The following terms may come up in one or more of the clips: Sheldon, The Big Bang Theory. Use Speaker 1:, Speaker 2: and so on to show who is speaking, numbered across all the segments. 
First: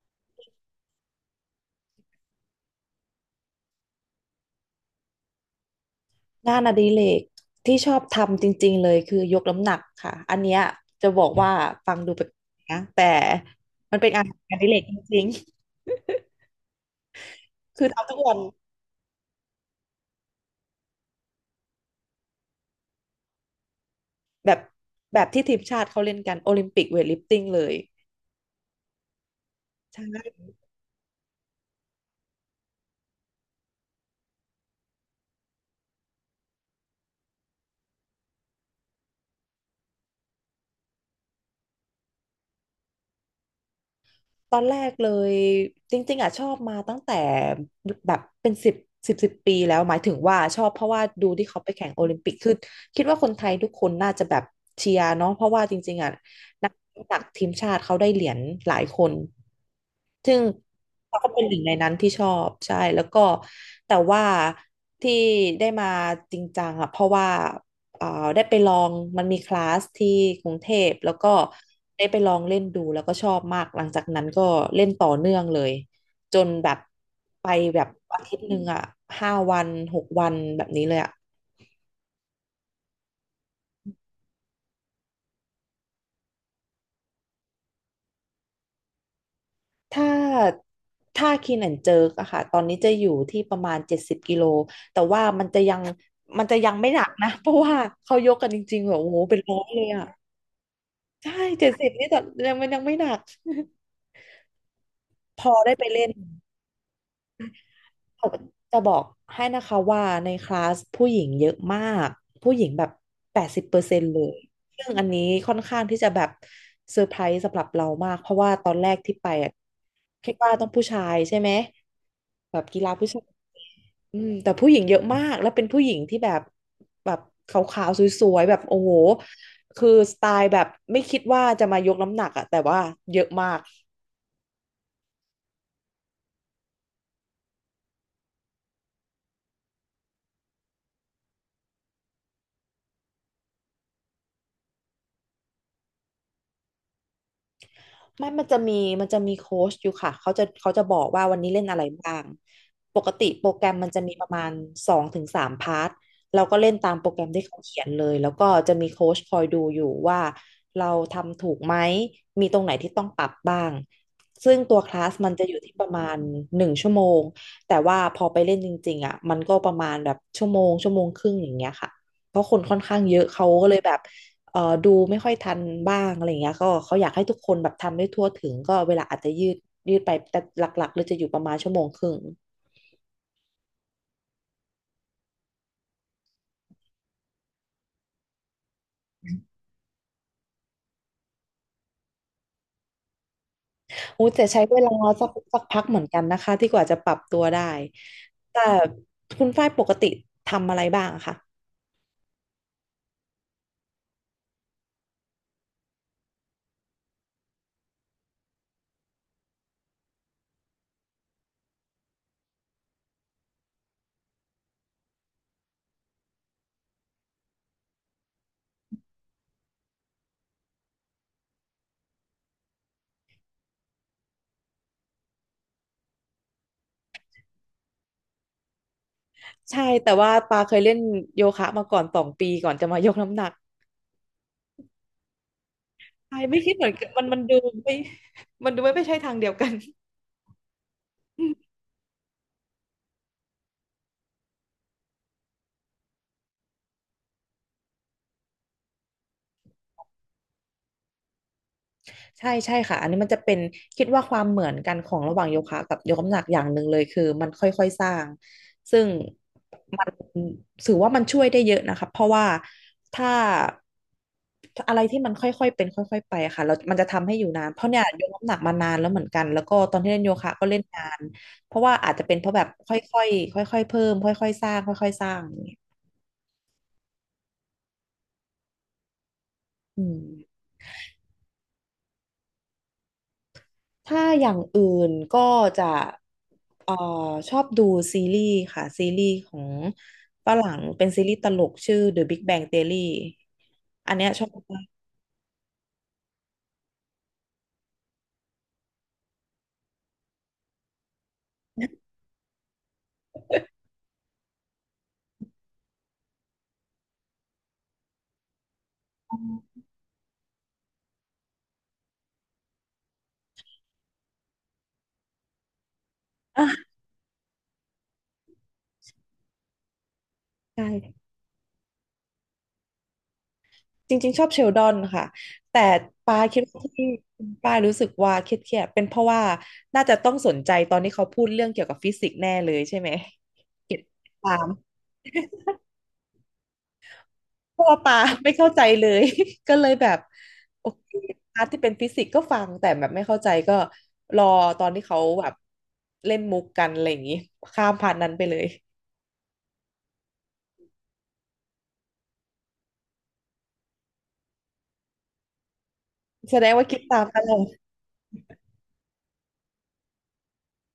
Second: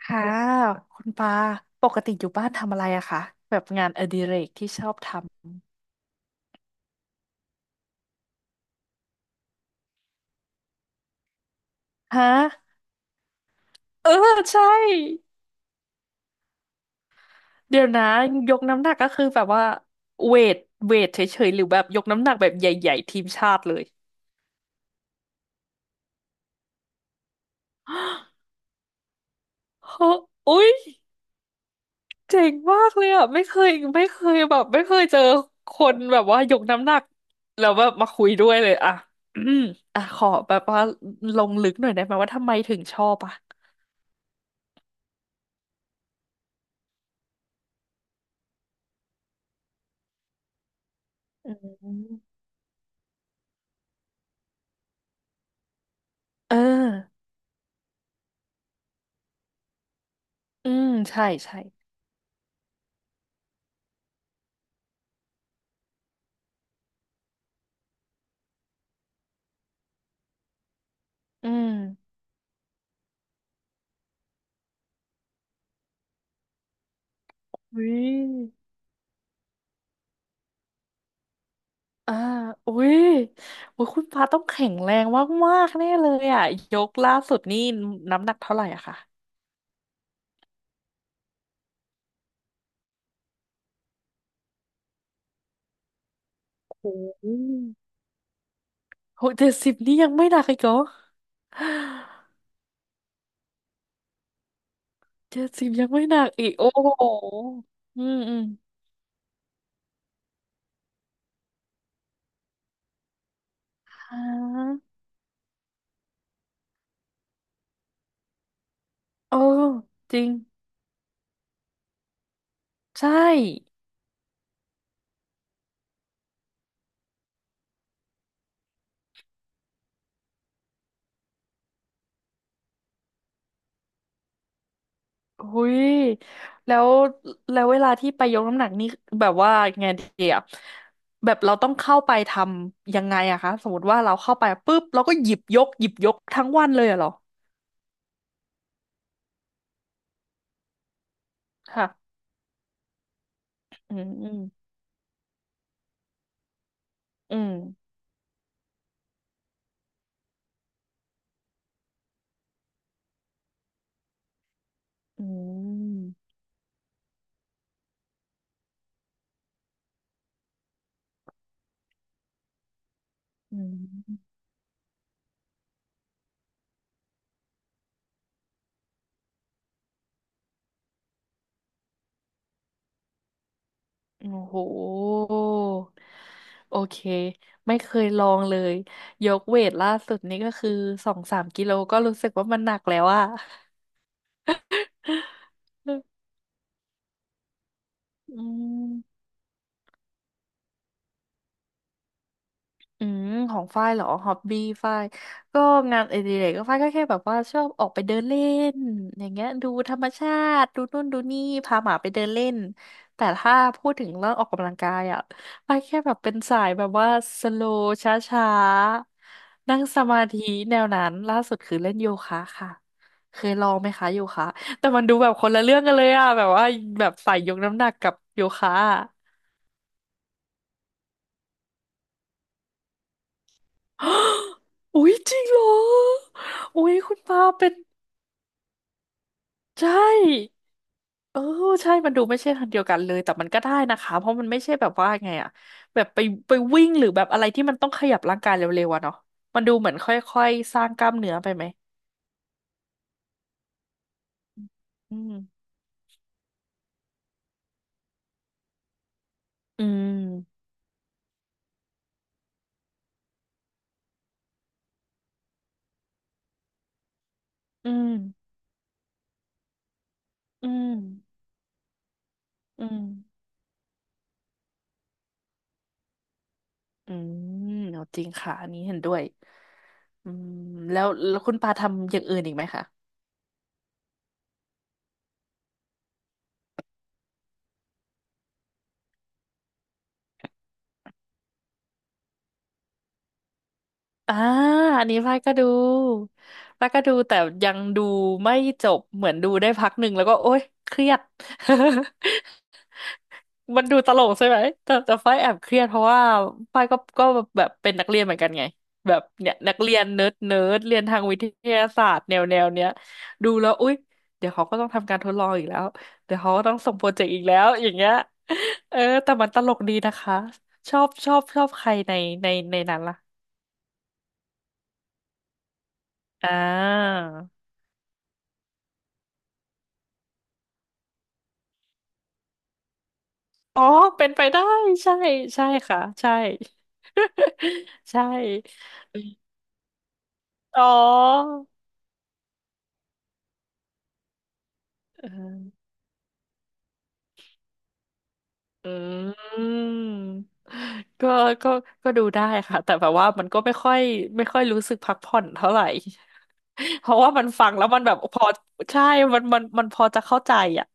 Speaker 1: ค่ะคุณปาปกติอยู่บ้านทำอะไรอะคะแบบงานอดิเรกที่ชอบท
Speaker 2: งานอดิเรกที่ชอบทำจริงๆเลยคือยกน้ำหนักค่ะอันเนี้ยจะบอกว่าฟังดู
Speaker 1: ำฮ
Speaker 2: แปลก
Speaker 1: ะ
Speaker 2: นะแต่มันเป็
Speaker 1: เอ
Speaker 2: น
Speaker 1: อ
Speaker 2: งานอ
Speaker 1: ใช่
Speaker 2: ดิเรกจริงๆ
Speaker 1: เดี๋ย
Speaker 2: คื
Speaker 1: ว
Speaker 2: อ
Speaker 1: นะ
Speaker 2: ทำทุกวัน
Speaker 1: ยกน้ำหนักก็คือแบบว่าเวทเวทเฉยๆหรือแบบยกน้ำหนักแบบใหญ่ๆทีมชาติเลย
Speaker 2: แบบแบบที่ทีมชาติเขาเล่นกันโอลิมปิกเวทลิฟติ้งเลย
Speaker 1: เฮ้อ
Speaker 2: ใช่
Speaker 1: อุ๊ยเจ๋งมากเลยอะไม่เคยไม่เคยแบบไม่เคยเจอคนแบบว่ายกน้ำหนักแล้วแบบมาคุยด้วยเลยอะอืมอะขอแบบว่าลงลึกหน่อยได้ไหมว่าทำไมถึงชอบอะ
Speaker 2: ตอนแรกเลยจริงๆอ่ะชอบมาตั้งแต่แบบเป็นสิบปีแล้วหมายถึงว่าชอบเพราะว่าดูที่
Speaker 1: อื
Speaker 2: เขาไปแข่งโอลิมปิก
Speaker 1: ม
Speaker 2: คือคิดว่าคนไทยทุกคนน่าจะแบบเชียร์เนาะเพราะว่าจริงๆอ่ะ
Speaker 1: เออ
Speaker 2: นักตักทีมชาติเขาได้เหรียญหลายคนซึ่ง
Speaker 1: อืม
Speaker 2: เรา
Speaker 1: ใช่
Speaker 2: ก็เป็นห
Speaker 1: ใช่
Speaker 2: นึ่งในนั้นที่ชอบใช่แล้วก็แต่ว่าที่ได้มาจริงจังอ่ะเพราะว่า เอ่อได้ไปลองมันมีคลาสที่กรุงเทพแล้วก็
Speaker 1: อืม
Speaker 2: ได้ไปลองเล่นดูแล้วก็ชอบมากหลังจากนั้นก็เล่นต่อเนื่องเลยจนแบบไปแบ
Speaker 1: อุ้
Speaker 2: บ
Speaker 1: ย
Speaker 2: อาทิตย์หนึ่งอ่ะ5 วัน6 วันแบบนี้เลยอ่ะ
Speaker 1: อ่าอุ้ยอุ้ยคุณปาต้องแข็งแรงมากๆแน่เลยอ่ะยกล่าสุดนี่น้ำหนักเท่าไหร่อะคะ
Speaker 2: ถ้าถ้าคีนแอนเจิร์กอะค่ะตอนนี้จะอยู่ที่ประมาณ70 กิโลแต่ว่ามันจะยัง
Speaker 1: โอ้
Speaker 2: ไม่หนัก
Speaker 1: โห
Speaker 2: นะ เพราะว่าเขายกกันจริงๆแบบโอ้โห
Speaker 1: โห
Speaker 2: เป็น
Speaker 1: เจ็ด
Speaker 2: ร้อย
Speaker 1: สิบ
Speaker 2: เลย
Speaker 1: นี่
Speaker 2: อะ
Speaker 1: ยังไม่หนักอีกเหรอ
Speaker 2: ใช่เจ็ดสิบนี่แต่ยังมันยังไม่หนัก พ
Speaker 1: เจ็ด
Speaker 2: อ
Speaker 1: สิบ
Speaker 2: ได้ไป
Speaker 1: ยังไม่
Speaker 2: เล่น
Speaker 1: หนักอีกโอ้โหอืม
Speaker 2: เขา
Speaker 1: อืม
Speaker 2: จะบอกให้นะคะว่าในคลาสผู้หญิงเยอะมากผู้หญิงแบบ80%
Speaker 1: อ่
Speaker 2: เลย
Speaker 1: า
Speaker 2: ซึ่งอันนี้ค่อนข้างที่จะแบบเซอร์ไพรส์สำหรับเรามากเพราะว่าตอนแรกที่ไป
Speaker 1: เออ
Speaker 2: อะ
Speaker 1: จริ
Speaker 2: คิ
Speaker 1: ง
Speaker 2: ดว่าต้องผู้ชายใช่ไหมแบบกีฬา
Speaker 1: ใช
Speaker 2: ผู้ชาย
Speaker 1: ่
Speaker 2: อืมแต่ผู้หญิงเยอะมากแล้วเป็นผู้หญิงที่แบบแบบขาวๆสวยๆแบบโอ้โหคือสไตล์แบบไม่คิดว่าจะมายกน้ำหนักอะแต่ว่าเยอะมาก
Speaker 1: หุยแล้วแล้วเวลาที่ไปยกน้ำหนักนี่แบบว่าไงดีอะแบบเราต้องเข้าไปทำยังไงอะคะสมมติว่าเราเข้าไปปุ๊บเราก็หยิบยกหยิบยกทั้งวันเลยอะเหรอ
Speaker 2: ไม่มันจะมีโค้ชอยู่ค่ะเขาจะบอกว่าวันนี้เล่นอะไร
Speaker 1: ค่ะ
Speaker 2: บ้างปกติโปรแกรมมัน
Speaker 1: อื
Speaker 2: จะ
Speaker 1: ม
Speaker 2: มีป
Speaker 1: อื
Speaker 2: ระ
Speaker 1: ม
Speaker 2: มาณ2 ถึง 3 พาร์ทเราก็เล่นตามโปรแกรม
Speaker 1: อื
Speaker 2: ที่
Speaker 1: ม
Speaker 2: เขาเขียนเลยแล้วก็จะมีโค้ชคอยดูอยู่ว่าเราทำถูกไหมมีตรงไหนที่ต้องปรับบ้างซึ่งตัวคลาส
Speaker 1: อื
Speaker 2: มันจะอยู่ที่ประมา
Speaker 1: ม
Speaker 2: ณ1 ชั่วโมงแต่ว่าพอไปเล่นจริงๆอ่ะมันก็ประมาณแบบชั่วโมงชั่วโมงครึ่งอย่างเงี้ยค่ะเพราะคนค่อนข้างเยอะเขา
Speaker 1: อื
Speaker 2: ก็เลยแบบ
Speaker 1: ม
Speaker 2: ดูไม่ค่อยทันบ้างอะไรอย่างเงี้ยก็เขาอยากให้ทุกคนแบบทำได้ทั่วถึงก็เวลาอาจจะยืดยืดไปแต่หลักๆเลยจะอยู่ประมาณชั่วโมงครึ่ง
Speaker 1: โอ้โหโอเคไม่เคยลองเลยยกเวทล่าสุดนี่ก็คือสองสามกิโลก็รู้สึกว่ามันหนักแล้วอะ
Speaker 2: อู้แต่ใช้เวลาสักพักเหมือนกัน นะคะที่กว่าจะปรับตัวได้
Speaker 1: อื
Speaker 2: แต่
Speaker 1: ม
Speaker 2: คุณฝ้ายปกติทำอะไรบ้างอะคะ
Speaker 1: อืมของฝ้ายเหรอฮอบบี้ฝ้ายก็งานอดิเรกก็ฝ้ายก็แค่แบบว่าชอบออกไปเดินเล่นอย่างเงี้ยดูธรรมชาติดูนู่นดูนี่พาหมาไปเดินเล่นแต่ถ้าพูดถึงเรื่องออกกำลังกายอ่ะฝ้ายแค่แบบเป็นสายแบบว่าสโลช้าๆนั่งสมาธิแนวนั้นล่าสุดคือเล่นโยคะค่ะเคยลองไหมคะโยคะแต่มันดูแบบคนละเรื่องกันเลยอ่ะแบบว่าแบบสายยกน้ำหนักกับโยคะ
Speaker 2: ใช่แต่ว่าปาเคยเล่นโยคะมาก่อน2 ปีก่อนจะมา ยกน้ำหนัก
Speaker 1: อุ๊ยจริงเหรอ
Speaker 2: ใช่ไม่คิดเหมื
Speaker 1: อุ๊
Speaker 2: อน
Speaker 1: ย
Speaker 2: กัน
Speaker 1: คุณปาเป็น
Speaker 2: ไม่มันดูไม่ใช่ทางเดียวกัน
Speaker 1: ใช่เออใช่มันดูไม่ใช่ทางเดียวกันเลยแต่มันก็ได้นะคะเพราะมันไม่ใช่แบบว่าไงอะแบบไปไปวิ่งหรือแบบอะไรที่มันต้องขยับร่างกายเร็วๆอะเนาะมันดูเหมือนค่อยๆสร้างกล้ามเนื้อไปไหม
Speaker 2: ใช่ใช่ค่ะอันนี้มันจะเป็นคิดว่าความเหมือนกันขอ
Speaker 1: อื
Speaker 2: งระหว่างโย
Speaker 1: ม
Speaker 2: คะกับยกน้ำหนักอย่างหนึ่งเลยคือมันค่อยๆสร้างซึ่ง
Speaker 1: อื
Speaker 2: มัน
Speaker 1: ม
Speaker 2: ถือว่ามันช่วยได้เยอะนะคะเพราะว่าถ้าอะไรที่มันค่อยๆเป็นค่อยๆไปอะค่ะเรามันจะทำให้อยู่นานเพราะ
Speaker 1: อื
Speaker 2: เนี่ย
Speaker 1: ม
Speaker 2: ยกน้ำหนักมานานแล้วเหมือนกันแล้วก็ตอนที่เล่นโยคะก็
Speaker 1: อื
Speaker 2: เล่น
Speaker 1: ม
Speaker 2: นานเพราะว่าอาจจะเป็นเพราะแบบ
Speaker 1: อืม
Speaker 2: ค่อยๆค่อยๆเพิ่มค่อยๆสร้างค่อยๆสร้างอย่างเงี้ย
Speaker 1: อืมเอาจริงค่ะอันนี้เห็นด้วย
Speaker 2: อืม
Speaker 1: อืมแล้วแล้วคุณปาทำอย่างอื่นอีกไหมคะ
Speaker 2: ถ้าอย่างอื่นก็จะเอ่อชอบดูซีรีส์ค่ะซีรีส์ของฝรั่งเป็นซีรีส์ตลกชื่อ The Big Bang Theory อันเนี้ย
Speaker 1: อ่า
Speaker 2: ชอบมาก
Speaker 1: อันนี้ป้ายก็ดูป้ายก็ดูแต่ยังดูไม่จบเหมือนดูได้พักหนึ่งแล้วก็โอ๊ยเครียด มันดูตลกใช่ไหมแต่แต่ฝ้ายแอบเครียดเพราะว่าฝ้ายก็ก็แบบเป็นนักเรียนเหมือนกันไงแบบเนี่ยนักเรียนเนิร์ดเนิร์ดเรียนทางวิทยาศาสตร์แนวแนวเนี้ยดูแล้วอุ๊ยเดี๋ยวเขาก็ต้องทำการทดลองอีกแล้วเดี๋ยวเขาก็ต้องส่
Speaker 2: อ่ะ
Speaker 1: งโปรเจกต์อีกแล้วอย่างเงี้ยเออแต่มันตลกดีนะคะ
Speaker 2: ใช่
Speaker 1: ชอบชอบชอบใครในในในนั้นล่ะ
Speaker 2: จริงๆชอบเชลดอนค่ะแต่ปา
Speaker 1: อ่า
Speaker 2: คิดว่าที่ปารู้สึกว่าเครียดๆเป็นเพราะว่าน่าจะต้องสนใจตอนที่เขาพูดเรื่องเกี่ยวกับฟิสิกส์แน่เลยใช่ไหม
Speaker 1: อ๋อเป็นไป
Speaker 2: ถา
Speaker 1: ได้
Speaker 2: ม
Speaker 1: ใช่ใช่ค่ะใช่
Speaker 2: เพราะว่า ปา
Speaker 1: ใช่
Speaker 2: ไม่เข้าใจเล ย ก็เลยแบบ
Speaker 1: อ๋อ
Speaker 2: โอเคพาร์ทที่เป็นฟิสิกส์ก็ฟังแต่แบบไม่เข้าใจก็รอตอนที่เขา
Speaker 1: เอ
Speaker 2: แบบ
Speaker 1: อ
Speaker 2: เล่นมุกกันอะไรอย่างนี้ข้ามผ่านนั้นไปเลย
Speaker 1: อืมก็ก็ ก็ดูได้ค่ะแต่แบบว่ามันก็ไม่ค่อยไม่ค่อยรู้สึกพักผ่อนเท่าไหร่
Speaker 2: แสดงว่าคิด
Speaker 1: เพราะ
Speaker 2: ตาม
Speaker 1: ว่า
Speaker 2: ต
Speaker 1: มัน
Speaker 2: ลอ
Speaker 1: ฟั
Speaker 2: ด
Speaker 1: งแล้วมันแบบพอใช่มันมันมันพอจะเข้าใจอ่ะ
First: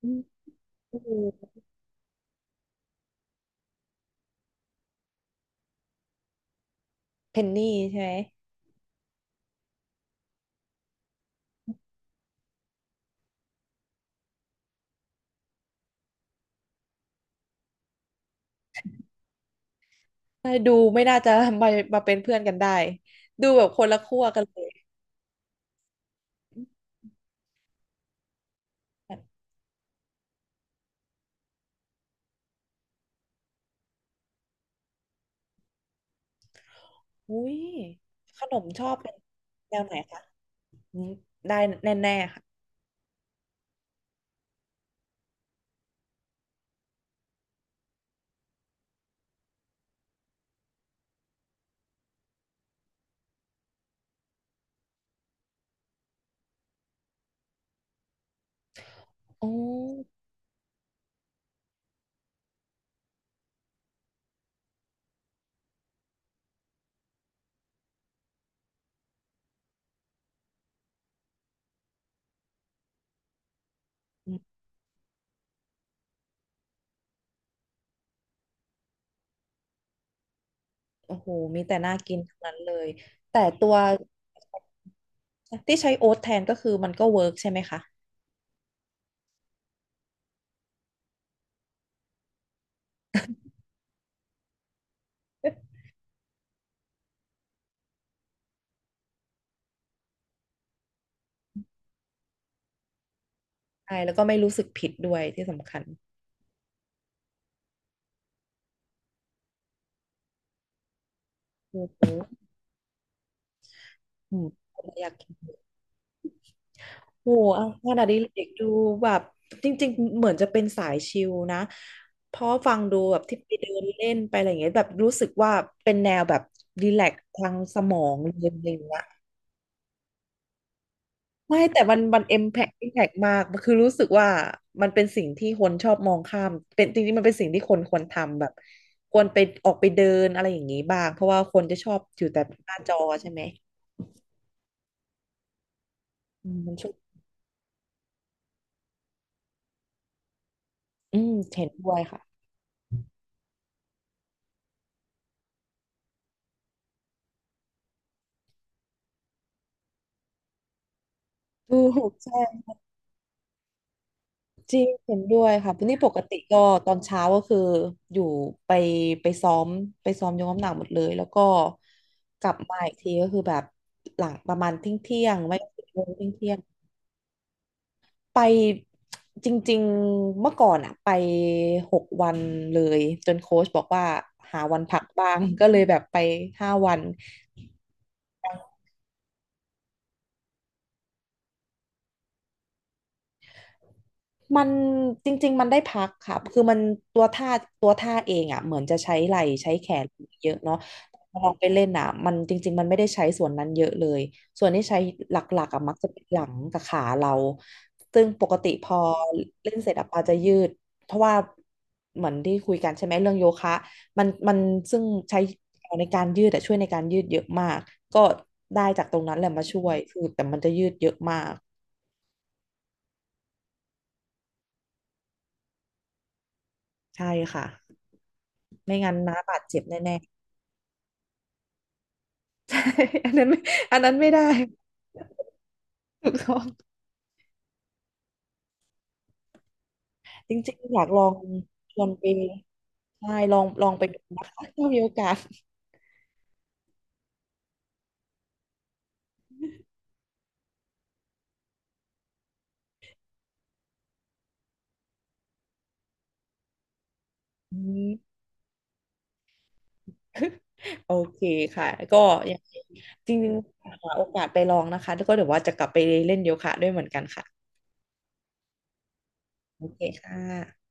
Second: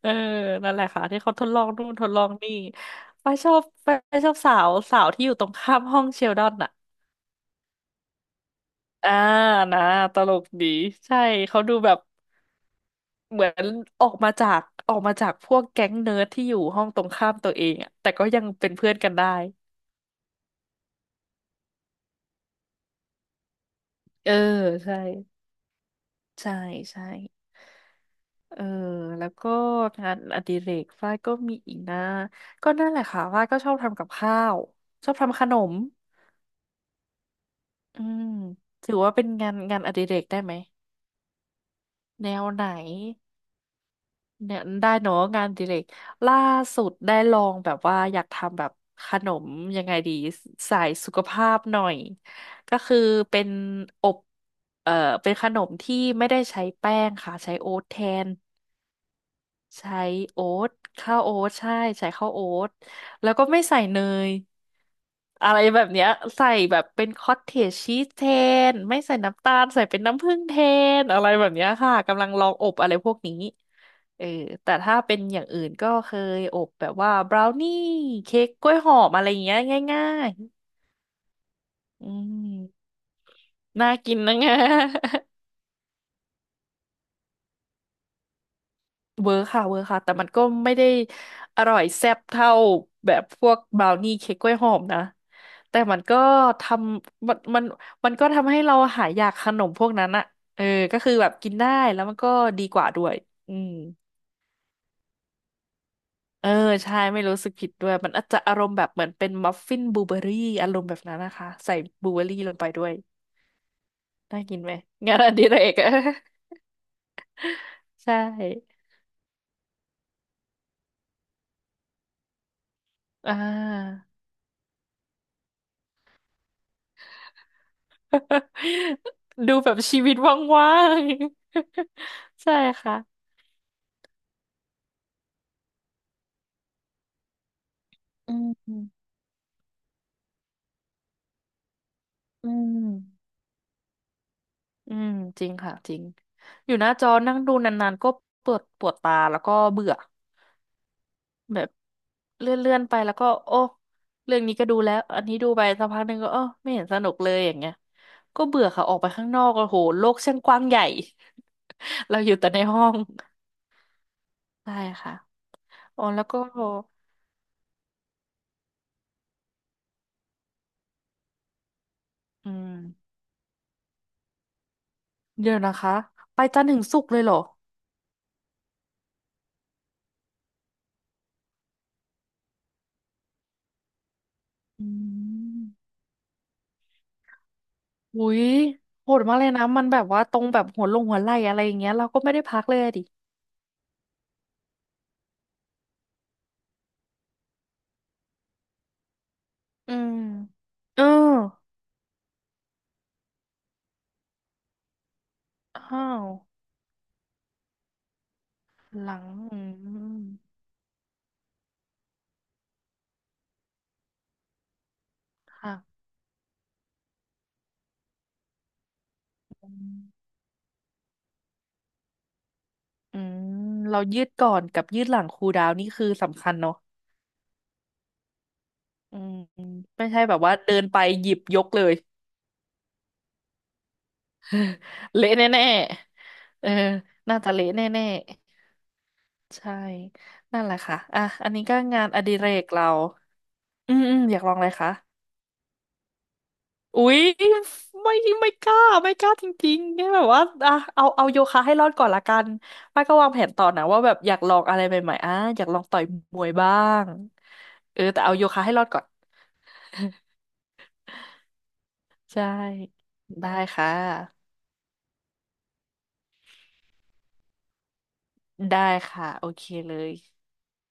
Speaker 1: เอ
Speaker 2: อื
Speaker 1: อ
Speaker 2: ม
Speaker 1: นั่นแหละค่ะที่เขาทดลองนู่นทดลองนี่ไปชอบไปชอบสาวสาวที่อยู่ตรงข้ามห้องเชลดอนอ่ะ
Speaker 2: เพนนี่ใช่ไ
Speaker 1: อ่านะตลกดีใช่เขาดูแบบเหมือนออกมาจากออกมาจากพวกแก๊งเนิร์ดที่อยู่ห้องตรงข้ามตัวเองอะแต่ก็ยังเป็นเพื่อนกันได้
Speaker 2: หมดูไม่น่าจะมามาเป็นเพื่อนกันได้ดูแบบคนละขั้ว
Speaker 1: เออ
Speaker 2: กันเลย
Speaker 1: ใช่ใช่ใช่เออ
Speaker 2: แบบ
Speaker 1: แล้วก็งานอดิเรกฝ้ายก็มีอีกนะก็นั่นแหละค่ะฝ้ายก็ชอบทำกับข้าวชอบทำขนม
Speaker 2: อุ้ย
Speaker 1: อืม
Speaker 2: ขนมชอ
Speaker 1: ถื
Speaker 2: บ
Speaker 1: อ
Speaker 2: เป็
Speaker 1: ว่า
Speaker 2: น
Speaker 1: เป็นงาน
Speaker 2: แน
Speaker 1: งาน
Speaker 2: ว
Speaker 1: อ
Speaker 2: ไหน
Speaker 1: ดิเร
Speaker 2: คะ
Speaker 1: กได้ไหม
Speaker 2: อืมได้แน่
Speaker 1: แน
Speaker 2: ๆค่ะ
Speaker 1: วไหน เนี่ยได้เนาะงานอดิเรกล่าสุดได้ลองแบบว่าอยากทำแบบขนมยังไงดีสายสุขภาพหน่อยก็คือเป็นอบเอ่อเป็นขนมที่ไม่ได้ใช้แป้งค่ะใช้โอ๊ตแทน
Speaker 2: อ๋อ
Speaker 1: ใช้โอ๊ตข้าวโอ๊ตใช่ใช้ข้าวโอ๊ตแล้วก็ไม่ใส่เนย อะไรแบบเนี้ยใส่แบบเป็นคอตเทจชีสแทนไม่ใส่น้ำตาลใส่เป็นน้ำผึ้งแทนอะไรแบบเนี้ยค่ะกำลังลองอบอะไรพวกนี้เออแต่ถ้าเป็นอย่างอื่นก็เคยอบแบบว่าบราวนี่เค้กกล้วยหอมอะไรอย่างเงี้ยง่าย
Speaker 2: โอ้โหมีแต่น่า
Speaker 1: ๆอื
Speaker 2: กินทั้งนั้น
Speaker 1: ม
Speaker 2: เลย แต่ตัว
Speaker 1: น่ากินนะ งะ
Speaker 2: ที่ใช้โอ๊ตแทนก็คือมันก็เวิร์กใช่ไหมคะ
Speaker 1: เวอร์ค่ะเวอร์ค่ะแต่มันก็ไม่ได้อร่อยแซ่บเท่าแบบพวกบราวนี่เค้กกล้วยหอมนะแต่มันก็ทำมันมันมันก็ทำให้เราหายอยากขนมพวกนั้นอะเออก็คือแบบกินได้แล้วมันก็ดีกว่าด้วยอืม
Speaker 2: ใช่ แล้วก็ไม่รู้สึกผิดด้วยที่สำคัญ
Speaker 1: เออใช่ไม่รู้สึกผิดด้วยมันอาจจะอารมณ์แบบเหมือนเป็นมัฟฟินบลูเบอร์รี่อารมณ์แบบนั้นนะคะใส่
Speaker 2: โอ้โห
Speaker 1: บลูเบอร์รี่ลงไปด้วย
Speaker 2: อื
Speaker 1: ได้
Speaker 2: ม
Speaker 1: กินไหม
Speaker 2: อ ยาก
Speaker 1: งาน
Speaker 2: กิ
Speaker 1: อ
Speaker 2: น
Speaker 1: ดิเรกอะ
Speaker 2: โอ้โหเอางา นอดิ
Speaker 1: ใช่
Speaker 2: เรกดูแบบจริงๆเหมือนจะเป็นสายชิลนะเพราะฟังดูแบบ
Speaker 1: อ่า
Speaker 2: ที่ไปเดินเล่นไปอะไรอย่างเงี้ยแบบรู้สึกว่าเป็นแนวแบบรีแลกซ์ทางสมองเลยอะไรอย่าง เงี้ย
Speaker 1: ดูแบบชีวิตว่างๆ
Speaker 2: ไม่แต่มัน
Speaker 1: ใช่
Speaker 2: impact
Speaker 1: ค่ะ
Speaker 2: มากคือรู้สึกว่ามันเป็นสิ่งที่คนชอบมองข้ามเป็นจริงๆมันเป็นสิ่งที่คนควร
Speaker 1: อื
Speaker 2: ทำแบ
Speaker 1: ม
Speaker 2: บ
Speaker 1: อื
Speaker 2: ควรไปออกไปเดินอะไรอย่างนี้บ้างเพราะว่าคนจะชอบอยู่แต่
Speaker 1: ม
Speaker 2: หน้าจอใช่ไหม
Speaker 1: อืมจริงค่ะจริง
Speaker 2: อืม
Speaker 1: อ
Speaker 2: มั
Speaker 1: ยู่
Speaker 2: นช
Speaker 1: ห
Speaker 2: อ
Speaker 1: น้า
Speaker 2: บ
Speaker 1: จอนั่งดูนานๆก็ปวดปวดตาแล้วก็เบื่อ
Speaker 2: อืม
Speaker 1: แบ
Speaker 2: เห็
Speaker 1: บ
Speaker 2: นด้วยค่ะ
Speaker 1: เลื่อนๆไปแล้วก็โอ้เรื่องนี้ก็ดูแล้วอันนี้ดูไปสักพักหนึ่งก็เออไม่เห็นสนุกเลยอย่างเงี้ยก็เบื่อค่ะออกไปข้างนอกโอ้โหโลกช่างกว้างใหญ่
Speaker 2: ถู ก
Speaker 1: เราอยู่
Speaker 2: ใช่
Speaker 1: แต่ในห้อง
Speaker 2: จ
Speaker 1: ใช่
Speaker 2: ริง
Speaker 1: ค่ะ
Speaker 2: เห็นด้วยค่ะนี่
Speaker 1: อ๋อ
Speaker 2: ปก
Speaker 1: แล้ว
Speaker 2: ติ
Speaker 1: ก็
Speaker 2: ก็ตอนเช้าก็คืออยู่ไปไปซ้อมไปซ้อมยกน้ำหนักหมดเลยแล้วก็ก
Speaker 1: อื
Speaker 2: ลับ
Speaker 1: ม
Speaker 2: มาอีกทีก็คือแบบหลังประมาณเที่ยงเที่ยง
Speaker 1: เดี๋ย
Speaker 2: ไม่
Speaker 1: ว
Speaker 2: ก็
Speaker 1: นะ
Speaker 2: สิบ
Speaker 1: คะ
Speaker 2: โมง
Speaker 1: ไป
Speaker 2: เที่ยง
Speaker 1: จันทร์ถึงศุกร์เลยเหรอ
Speaker 2: ไปจริงๆเมื่อก่อนอะไป6 วันเลยจนโค้ชบอกว่าหาวัน
Speaker 1: อื
Speaker 2: พักบ้าง
Speaker 1: ม
Speaker 2: ก็เลยแบบไป5 วัน
Speaker 1: อุ้ยโหดมากเลยนะมันแบบว่าตรงแบบหัวลงหัวไหล่อะไรอย่างเงี้ยเราก็ไม่ได้พักเลยอะดิ
Speaker 2: มันจริงๆมันได้พักค่ะคือมันตัวท่าตัวท่าเองอ่ะเหมือนจะใช้ไหล่ใช้แข
Speaker 1: อื
Speaker 2: น
Speaker 1: ม
Speaker 2: เยอะเนาะ
Speaker 1: เออ
Speaker 2: แต่พอลองไปเล่นอ่ะมันจริงๆมันไม่ได้ใช้ส่วนนั้นเยอะเลย ส่วนที่ใช้หลักๆอ่ะ
Speaker 1: อ้
Speaker 2: มักจะ
Speaker 1: า
Speaker 2: เป็
Speaker 1: ว
Speaker 2: นหลังกับขาเรา ซึ่งปกติพอ
Speaker 1: หลังอื
Speaker 2: เล่นเสร็จอ่ะ
Speaker 1: ม
Speaker 2: ปาจะยืดเพราะว่าเหมือนที่คุยกันใช่ไหมเรื่องโยคะมันซึ่งใช้
Speaker 1: ค่ะ
Speaker 2: ในการยืดแต่ช่วยในการยืดเยอะมากก็ได้จากตรงนั้นแหละมาช่วยคือแต่มันจะยืดเยอะมาก
Speaker 1: อืมเรายืดก่อนกับยืดหลังคูลดาวน์นี่คือสำคัญเนาะ
Speaker 2: ใช่ค่ะไม่งั้น
Speaker 1: อืม
Speaker 2: น้าบาดเจ็บ
Speaker 1: ไม่
Speaker 2: แน่
Speaker 1: ใช่แบบว่าเดินไปหยิบยกเลย
Speaker 2: อันนั้นไม่อันนั้นไม่ได้
Speaker 1: เละแน่
Speaker 2: ถูกต้อ
Speaker 1: ๆเอ
Speaker 2: ง
Speaker 1: อน่าจะเละแน่ๆใช่
Speaker 2: จ
Speaker 1: นั่นแห
Speaker 2: ริง
Speaker 1: ละ
Speaker 2: ๆอ
Speaker 1: ค่ะ
Speaker 2: ยากล
Speaker 1: อ่ะ
Speaker 2: อง
Speaker 1: อันนี้ก็
Speaker 2: ช
Speaker 1: งา
Speaker 2: ว
Speaker 1: น
Speaker 2: น
Speaker 1: อ
Speaker 2: ไป
Speaker 1: ดิเรกเรา
Speaker 2: ใช่ลอง
Speaker 1: อื
Speaker 2: ไป
Speaker 1: มอื
Speaker 2: ดู
Speaker 1: มอยาก
Speaker 2: นะ
Speaker 1: ลอง
Speaker 2: คะ
Speaker 1: อะไร
Speaker 2: ถ้า
Speaker 1: คะ
Speaker 2: มีโอกาส
Speaker 1: อุ๊ยไม่ไม่กล้าไม่กล้าจริงๆแค่แบบว่าอ่ะเอาเอาโยคะให้รอดก่อนละกันป้าก็วางแผนต่อนะว่าแบบอยากลองอะไรใหม่ๆอ่ะอยากลองต่อยมวยบ้าง
Speaker 2: อื
Speaker 1: เออแต่
Speaker 2: ม
Speaker 1: เอาโยคะให้รอดก่อน
Speaker 2: โอเคค่ะก็
Speaker 1: ใช่
Speaker 2: ยังจริง
Speaker 1: ได้
Speaker 2: ๆ
Speaker 1: ค่ะ
Speaker 2: หาโอกาสไปลองนะคะแล้วก็เดี๋ยวว่าจะกลับไปเล่นโยคะด้วยเหมือนกันค่ะ
Speaker 1: ได้ค่ะโอเค
Speaker 2: โอ
Speaker 1: เล
Speaker 2: เค
Speaker 1: ย
Speaker 2: ค่ะ